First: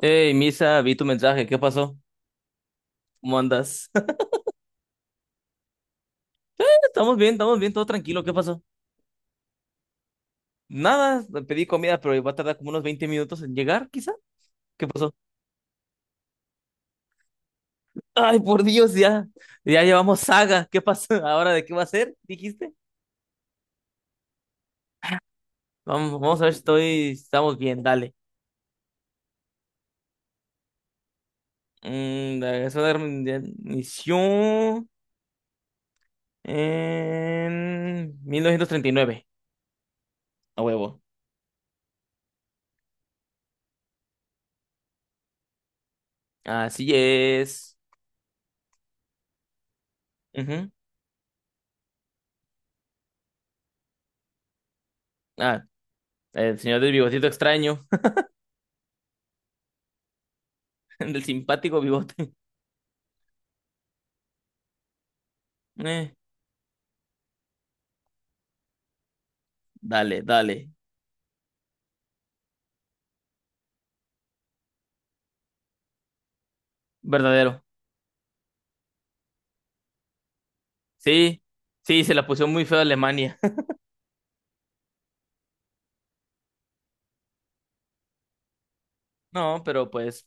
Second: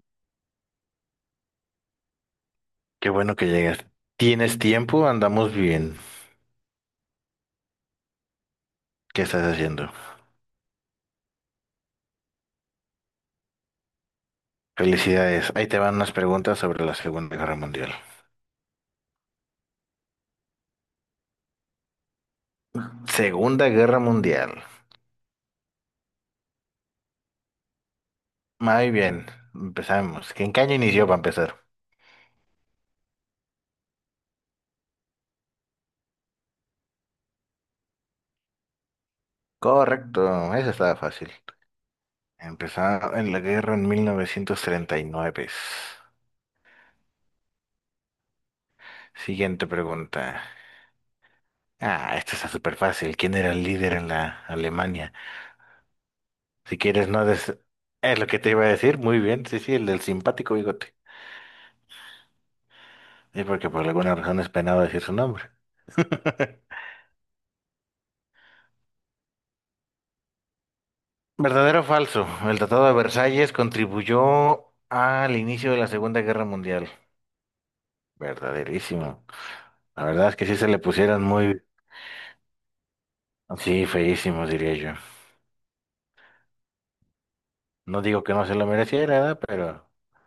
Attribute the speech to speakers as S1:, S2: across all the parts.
S1: Hey, Misa, vi tu mensaje, ¿qué pasó?
S2: Qué bueno
S1: ¿Cómo
S2: que llegas.
S1: andas?
S2: ¿Tienes tiempo? Andamos bien.
S1: Estamos bien, todo tranquilo, ¿qué pasó?
S2: ¿Qué estás haciendo?
S1: Nada, pedí comida, pero va a tardar como unos 20 minutos en llegar, quizá. ¿Qué pasó?
S2: Felicidades. Ahí te van unas preguntas sobre la Segunda Guerra Mundial.
S1: Ay, por Dios, ya, ya llevamos saga, ¿qué pasó? ¿Ahora de qué va a ser? ¿Dijiste?
S2: Segunda Guerra Mundial.
S1: Vamos, vamos a ver si estoy, estamos bien, dale.
S2: Muy bien. Empezamos. ¿En qué año inició para empezar?
S1: La Segunda Guerra Mundial inició en 1939
S2: Correcto.
S1: a
S2: Eso estaba
S1: huevo.
S2: fácil. Empezó en la guerra en 1939.
S1: Así es.
S2: Siguiente pregunta.
S1: Ujú.
S2: Ah, esta está súper fácil. ¿Quién era el líder en la Alemania?
S1: Ah, el
S2: Si
S1: señor del
S2: quieres, no
S1: bigotito
S2: des...
S1: extraño,
S2: Es lo que te iba a decir. Muy bien. Sí, sí, el del simpático bigote.
S1: del simpático bigote.
S2: Sí, porque por alguna razón es penado decir su nombre.
S1: Eh, Dale, dale.
S2: ¿Verdadero o falso? El Tratado de Versalles contribuyó al inicio de la Segunda Guerra Mundial.
S1: Verdadero.
S2: Verdaderísimo. La verdad es que sí se le pusieron
S1: Sí,
S2: muy...
S1: sí, se la puso muy feo a Alemania.
S2: Sí, feísimos, diría yo. No digo que no se lo mereciera, ¿verdad?
S1: No,
S2: Pero
S1: pero pues,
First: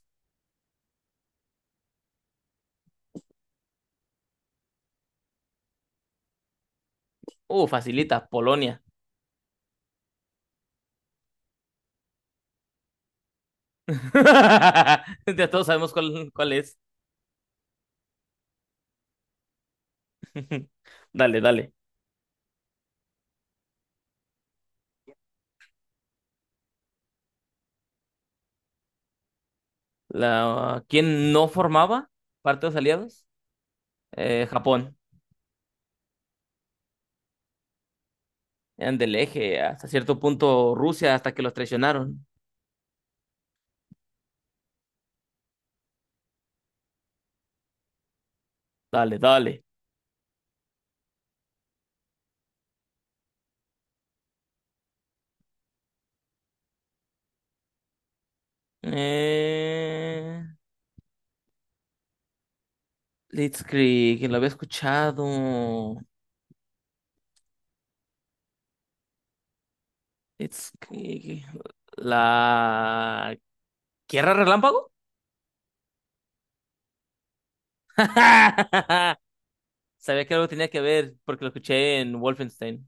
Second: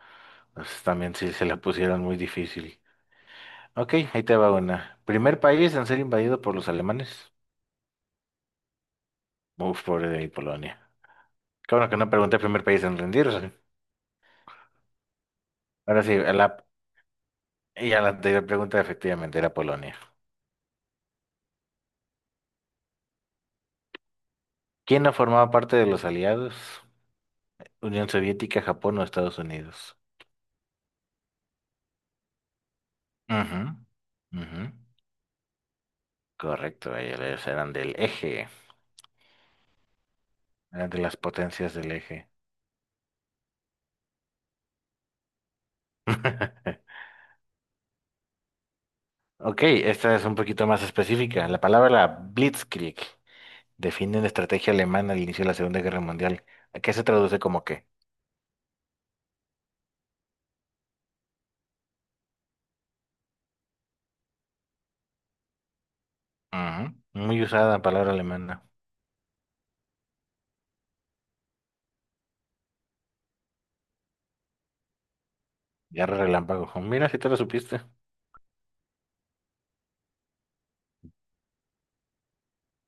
S2: pues, también sí se la pusieron muy difícil. Ok, ahí te va una. Primer país en ser invadido por los alemanes.
S1: facilita, Polonia.
S2: Uf, pobre de mi Polonia. Qué bueno que no pregunté primer país en rendirse.
S1: Ya todos sabemos
S2: Ahora sí,
S1: cuál
S2: la
S1: es.
S2: y a la anterior pregunta efectivamente era Polonia.
S1: Dale, dale.
S2: ¿Quién no formaba parte de los aliados? Unión Soviética, Japón o Estados Unidos.
S1: ¿Quién no formaba parte de los aliados?
S2: Ujú, ujú.
S1: Japón.
S2: Correcto, ellos eran del eje,
S1: Eran del eje, hasta cierto punto
S2: eran de
S1: Rusia,
S2: las
S1: hasta que los
S2: potencias del
S1: traicionaron.
S2: eje.
S1: Dale, dale.
S2: Ok, esta es un poquito más específica. La palabra Blitzkrieg define una estrategia alemana al inicio de la Segunda Guerra Mundial. ¿A qué se traduce como qué?
S1: Eh, Blitzkrieg, lo había escuchado.
S2: Ujú, muy usada palabra alemana.
S1: Blitzkrieg. La ¿Tierra Relámpago?
S2: Guerra relámpago. Mira, si te lo supiste.
S1: Sabía que algo tenía que ver porque lo escuché en Wolfenstein.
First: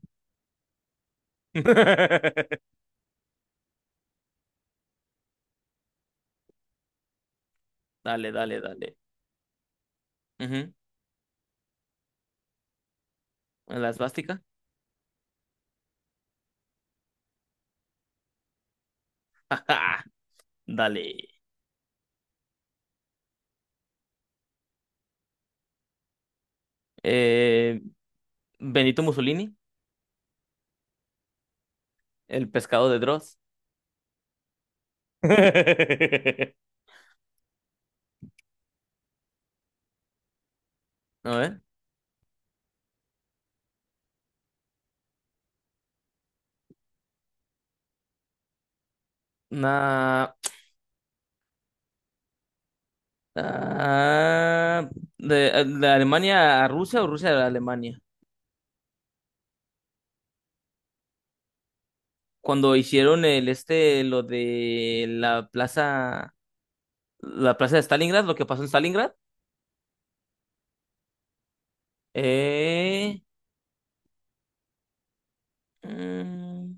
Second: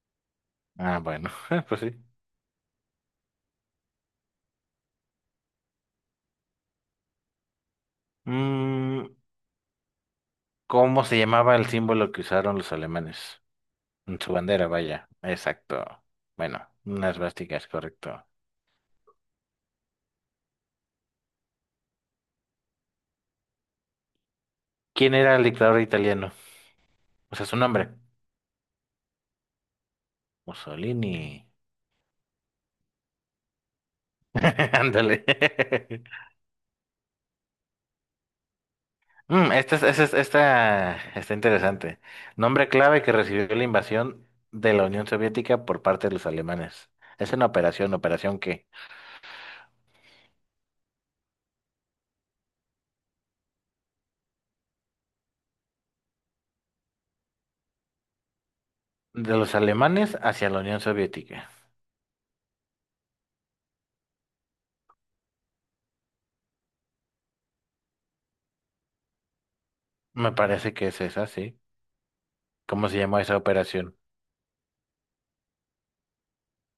S2: Ah, bueno, pues sí.
S1: Dale, dale, dale.
S2: Mm,
S1: Ujú.
S2: ¿Cómo se llamaba el símbolo que usaron los alemanes?
S1: La
S2: En su
S1: esvástica.
S2: bandera, vaya. Exacto. Bueno, unas vásticas, correcto.
S1: Ajá. Dale.
S2: ¿Quién era el dictador italiano? O sea, su
S1: Eh,
S2: nombre.
S1: Benito Mussolini,
S2: Mussolini.
S1: el pescado de Dross.
S2: Ándale.
S1: A
S2: Mm, esta está
S1: ver.
S2: interesante. Nombre clave que recibió la invasión de la Unión Soviética por parte de los alemanes. Es una operación, ¿operación qué?
S1: Na- ah, de, de Alemania a Rusia o Rusia a Alemania.
S2: De los alemanes hacia la Unión Soviética.
S1: Cuando hicieron el este, lo de la plaza de Stalingrad, lo que pasó en Stalingrad.
S2: Me parece que es esa, sí. ¿Cómo se llamó
S1: Eh,
S2: esa operación?
S1: mm,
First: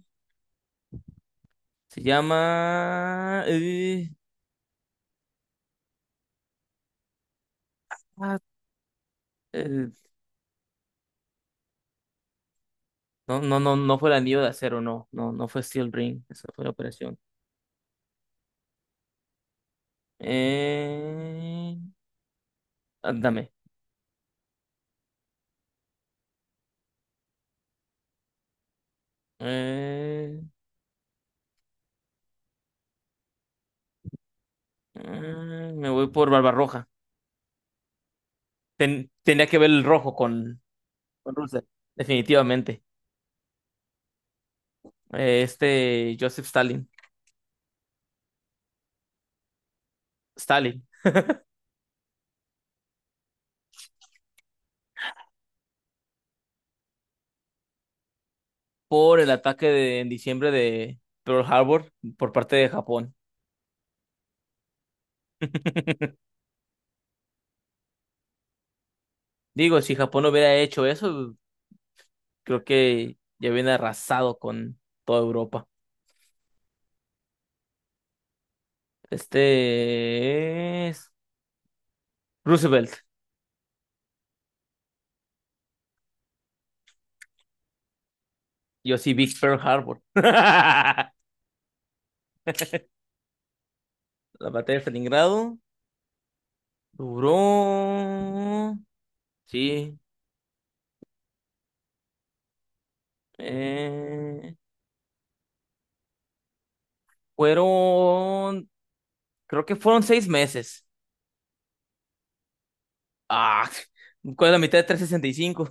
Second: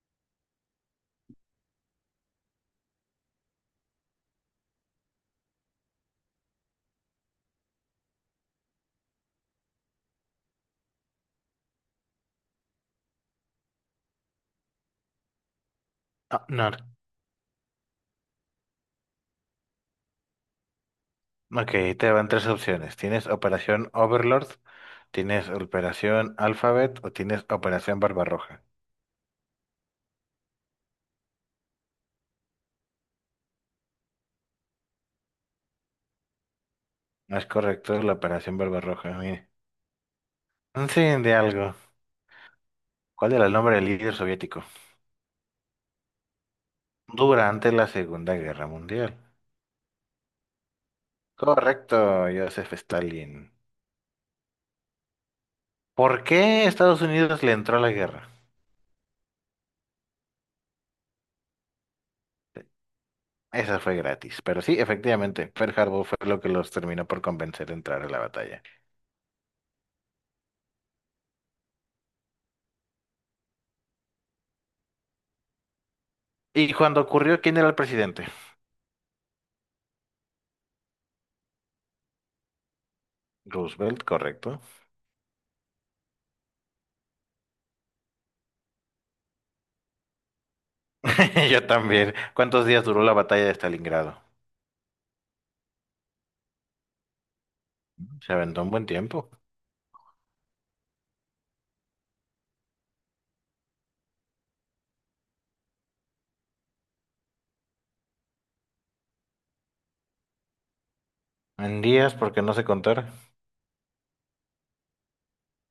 S1: Se llama. Ah, eh, no, no, no, no fue el anillo de acero, no. No, no fue Steel Ring.
S2: Ah,
S1: Esa fue la
S2: no.
S1: operación.
S2: Ok,
S1: Eh,
S2: te van tres opciones. Tienes
S1: Ándame.
S2: Operación Overlord, tienes Operación Alphabet o tienes Operación Barbarroja.
S1: Eh, Me voy por Barbarroja.
S2: No es correcto, es la Operación
S1: Ten-
S2: Barbarroja.
S1: tenía
S2: Mire.
S1: que ver el rojo con,
S2: Un fin de
S1: con Rusia,
S2: algo.
S1: definitivamente.
S2: ¿Cuál era el nombre del líder soviético?
S1: Joseph Stalin.
S2: Durante la Segunda Guerra Mundial.
S1: Stalin.
S2: Correcto, Joseph Stalin. ¿Por qué Estados Unidos le entró a la guerra?
S1: Por el ataque de, en diciembre de Pearl Harbor por parte de Japón.
S2: Esa fue gratis, pero sí, efectivamente, Pearl Harbor fue lo que los terminó por convencer de entrar a la batalla.
S1: Digo, si Japón hubiera hecho eso. Creo que ya viene arrasado con toda Europa.
S2: ¿Y cuando ocurrió, quién era el presidente?
S1: Este es Roosevelt.
S2: Roosevelt, correcto.
S1: Yo sí, Big Pearl Harbor. La
S2: Yo también. ¿Cuántos días duró la batalla de Stalingrado?
S1: batalla de Stalingrado
S2: Se aventó un
S1: duró.
S2: buen tiempo.
S1: Sí. eh, Fueron. Creo que fueron 6 meses.
S2: En días, porque no sé contar.
S1: Ah, ¿cuál es la mitad de 365?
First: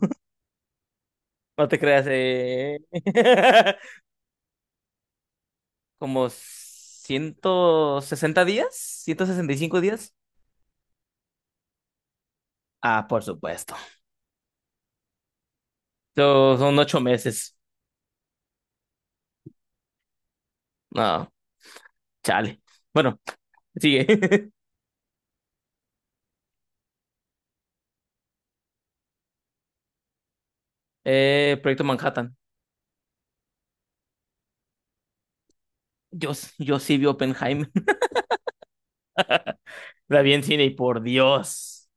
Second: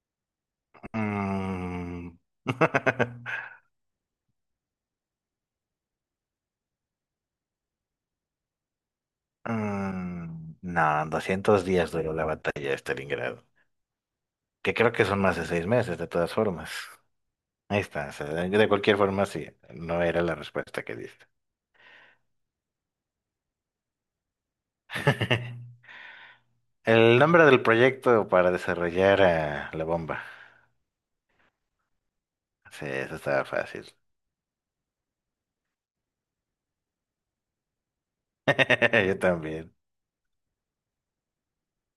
S1: No te creas.
S2: Mm.
S1: Como 160 días, 165 días.
S2: Mm, no, 200 días duró la batalla de
S1: Ah, por
S2: Stalingrado.
S1: supuesto.
S2: Que creo que son más de 6 meses, de todas
S1: So,
S2: formas.
S1: son 8 meses.
S2: Ahí está. O sea, de cualquier forma, sí. No era la respuesta que diste.
S1: No, chale. Bueno, sigue.
S2: El nombre del proyecto para desarrollar la bomba.
S1: Proyecto Manhattan.
S2: Sí, eso estaba fácil.
S1: Yo, yo sí vi Oppenheimer.
S2: Yo también.
S1: La vi en cine y por Dios.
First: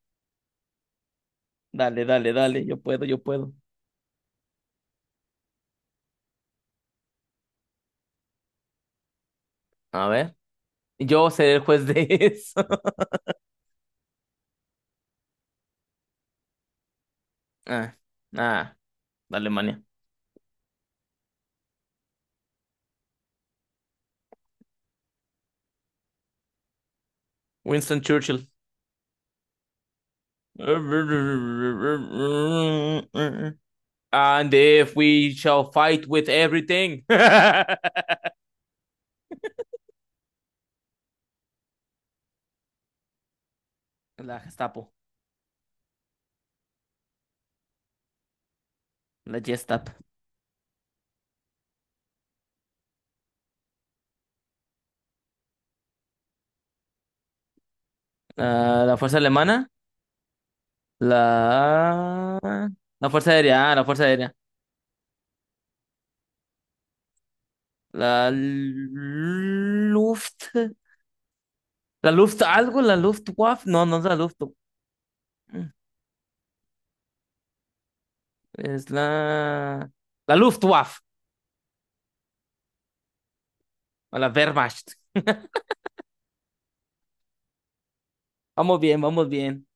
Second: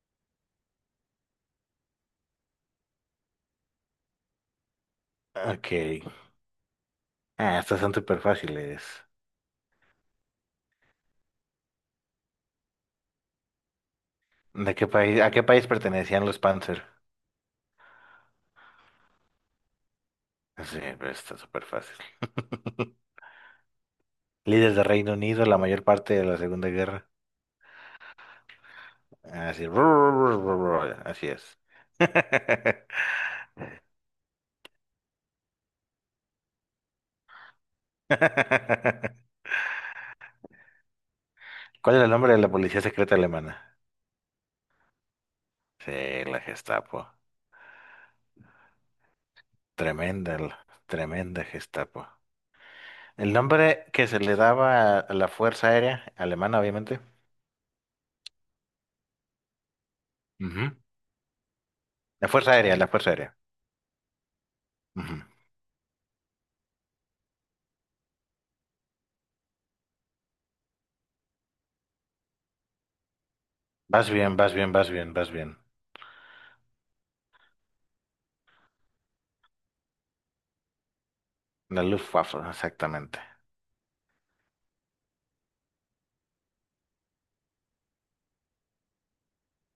S1: Dale, dale, dale. Yo puedo, yo puedo.
S2: Ok. Ah, estas son súper fáciles.
S1: A ver. Yo seré el juez de eso.
S2: ¿De qué país, a qué país pertenecían los Panzer?
S1: Ah, ah, Alemania.
S2: Sí, pero está súper fácil. Líderes de Reino Unido, la mayor parte de la Segunda Guerra.
S1: Winston Churchill.
S2: Así, así es.
S1: And if we shall fight with everything. La
S2: ¿Cuál era el nombre de la policía secreta alemana?
S1: Gestapo.
S2: Sí, la Gestapo.
S1: La Gestapo.
S2: Tremenda, tremenda Gestapo. El nombre que se le daba a la Fuerza Aérea Alemana, obviamente.
S1: Ah, la fuerza alemana.
S2: Ujú. La
S1: La...
S2: Fuerza Aérea, la
S1: La
S2: Fuerza
S1: Fuerza
S2: Aérea.
S1: Aérea, la Fuerza Aérea.
S2: Ujú.
S1: La Luft... La Luft algo, la Luftwaffe. No, no es
S2: Vas
S1: la Luft.
S2: bien, vas bien, vas bien, vas bien.
S1: Es la... La Luftwaffe.
S2: La Luftwaffe, exactamente.
S1: O la Wehrmacht. Vamos bien, vamos bien.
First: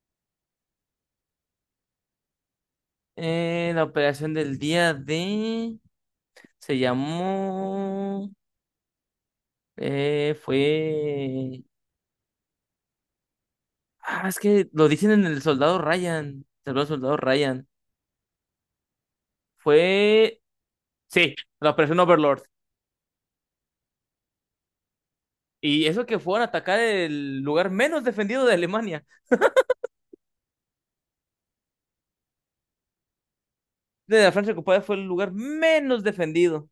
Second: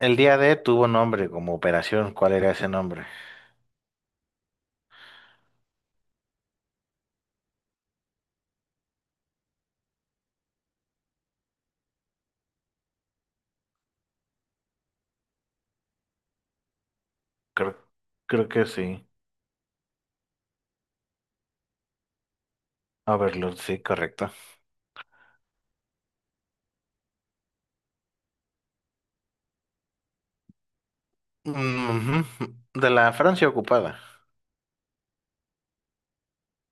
S2: El día D tuvo nombre como operación. ¿Cuál era ese nombre?
S1: La operación del día de... Se llamó... Fue... Ah, es que lo dicen en el Soldado Ryan. El Soldado Ryan.
S2: Creo, creo que sí.
S1: Fue... Sí, la operación Overlord.
S2: Overlord, sí, correcto.
S1: Y eso que fueron a atacar el lugar menos defendido de Alemania.
S2: Ujú. De la Francia ocupada.
S1: De la Francia ocupada fue el lugar menos defendido.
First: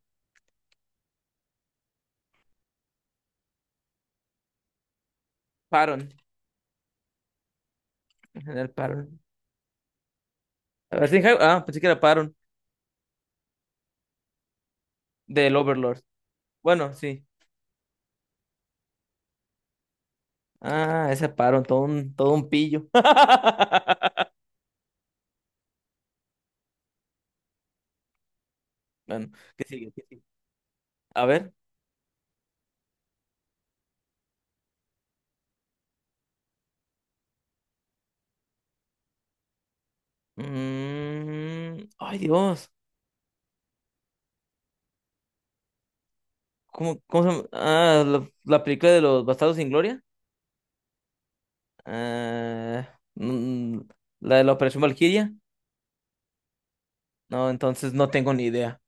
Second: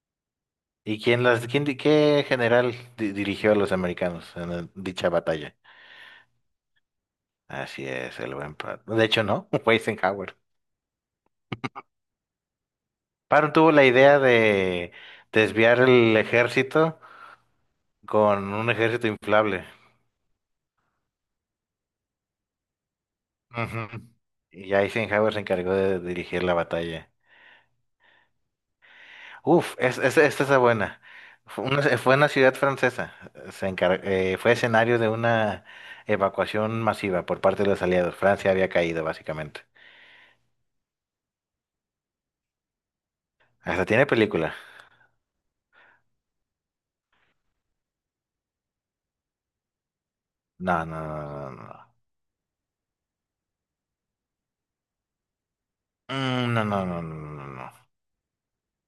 S2: ¿Y quién las, qué general dirigió a los americanos en dicha batalla?
S1: Paron.
S2: Así es, el
S1: En
S2: buen
S1: general,
S2: Patton. De
S1: Paron.
S2: hecho, no, fue Eisenhower.
S1: A ver si- Ah, pensé que era Paron.
S2: Patton tuvo la idea de
S1: Del
S2: desviar
S1: Overlord.
S2: el
S1: Bueno,
S2: ejército
S1: sí.
S2: con un ejército inflable.
S1: Ah, ese Paron, todo un pillo.
S2: Ujú. Y ya Eisenhower se encargó de dirigir la batalla.
S1: Bueno, ¿qué
S2: Uf,
S1: sigue?
S2: es,
S1: ¿Qué sigue?
S2: esta es la buena.
S1: A ver.
S2: Fue una ciudad francesa. Fue escenario de una evacuación masiva por parte de los aliados. Francia había caído, básicamente.
S1: Ay, Dios.
S2: Hasta tiene película.
S1: ¿Cómo se llama? Ah, la película de los Bastardos sin Gloria.
S2: No, no, no, no, no. No.
S1: Ah, la de la Operación Valquiria.
S2: Mm, no, no, no, no, no,
S1: No,
S2: no.
S1: entonces no tengo ni idea.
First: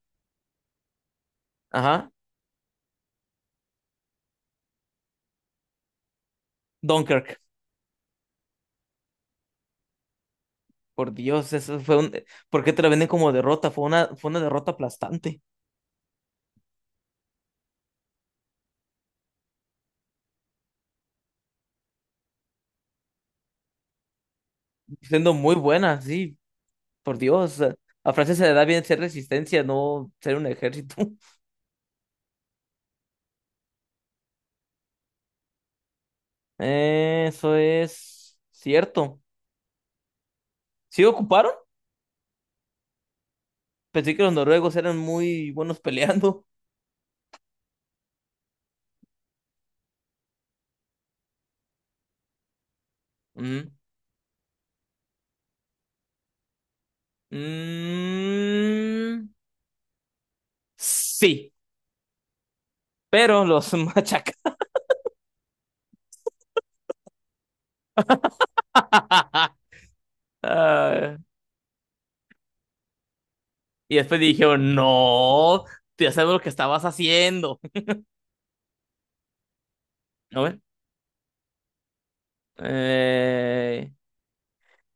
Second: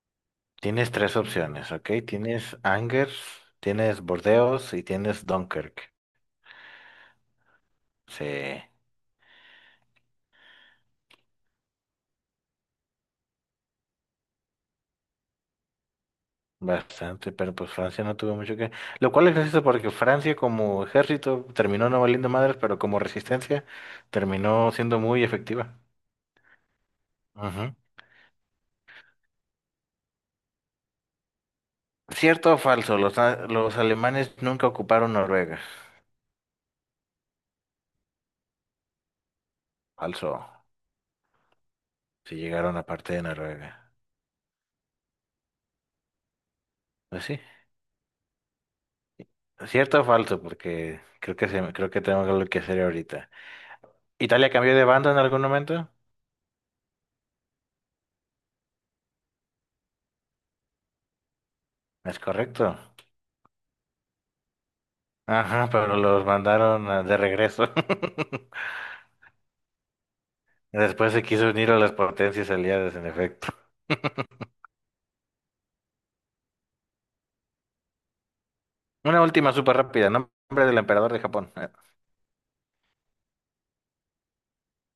S2: Tienes tres opciones, ¿ok?
S1: Ajá.
S2: Tienes Angers, tienes Bordeaux y tienes Dunkirk.
S1: Dunkirk,
S2: Sí.
S1: por Dios. ¿Por qué te la venden como derrota? Fue una derrota aplastante,
S2: Bastante, pero pues Francia no tuvo mucho que... Lo cual es gracioso porque Francia como ejército terminó no valiendo madres, pero como resistencia terminó siendo muy
S1: siendo muy
S2: efectiva.
S1: buena, sí, por Dios.
S2: Ujú.
S1: A Francia se le da bien ser resistencia, no ser un ejército.
S2: ¿Cierto o falso? Los, los alemanes nunca ocuparon Noruega.
S1: Eso es cierto.
S2: Falso.
S1: ¿Sí ocuparon?
S2: Si llegaron a parte de Noruega.
S1: Pensé que los noruegos eran muy buenos peleando.
S2: Pues sí. ¿Cierto o falso? Porque creo que se, creo que tengo algo que hacer ahorita.
S1: Mm.
S2: ¿Italia cambió de bando en algún momento?
S1: Mm, sí,
S2: Es correcto.
S1: pero los machaca.
S2: Ajá, pero los de regreso. Después
S1: Ah,
S2: se quiso unir a las potencias aliadas, en efecto.
S1: y después dijeron, no, ya sabemos lo que estabas haciendo.
S2: Una última súper rápida.
S1: A ver.
S2: Nombre del emperador de Japón.
S1: Eh,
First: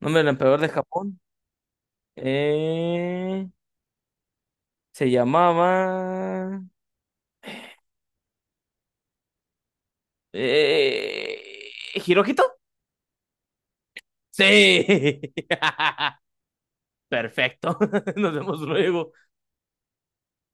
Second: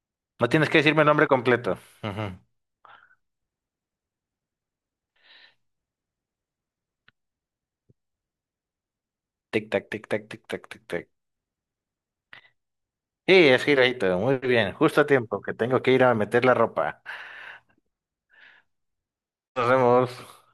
S1: Nombre del
S2: No
S1: emperador de
S2: tienes que decirme el
S1: Japón.
S2: nombre completo. Ujú.
S1: Eh, Se llamaba.
S2: Tic, tac, tic, tac, tic, tac, tic, tac.
S1: Eh, ¿Hirohito?
S2: Sí, es Hirohito. Muy bien.
S1: Sí.
S2: Justo a tiempo, que tengo que ir a meter la ropa.
S1: Perfecto. Nos vemos luego.
S2: Nos vemos.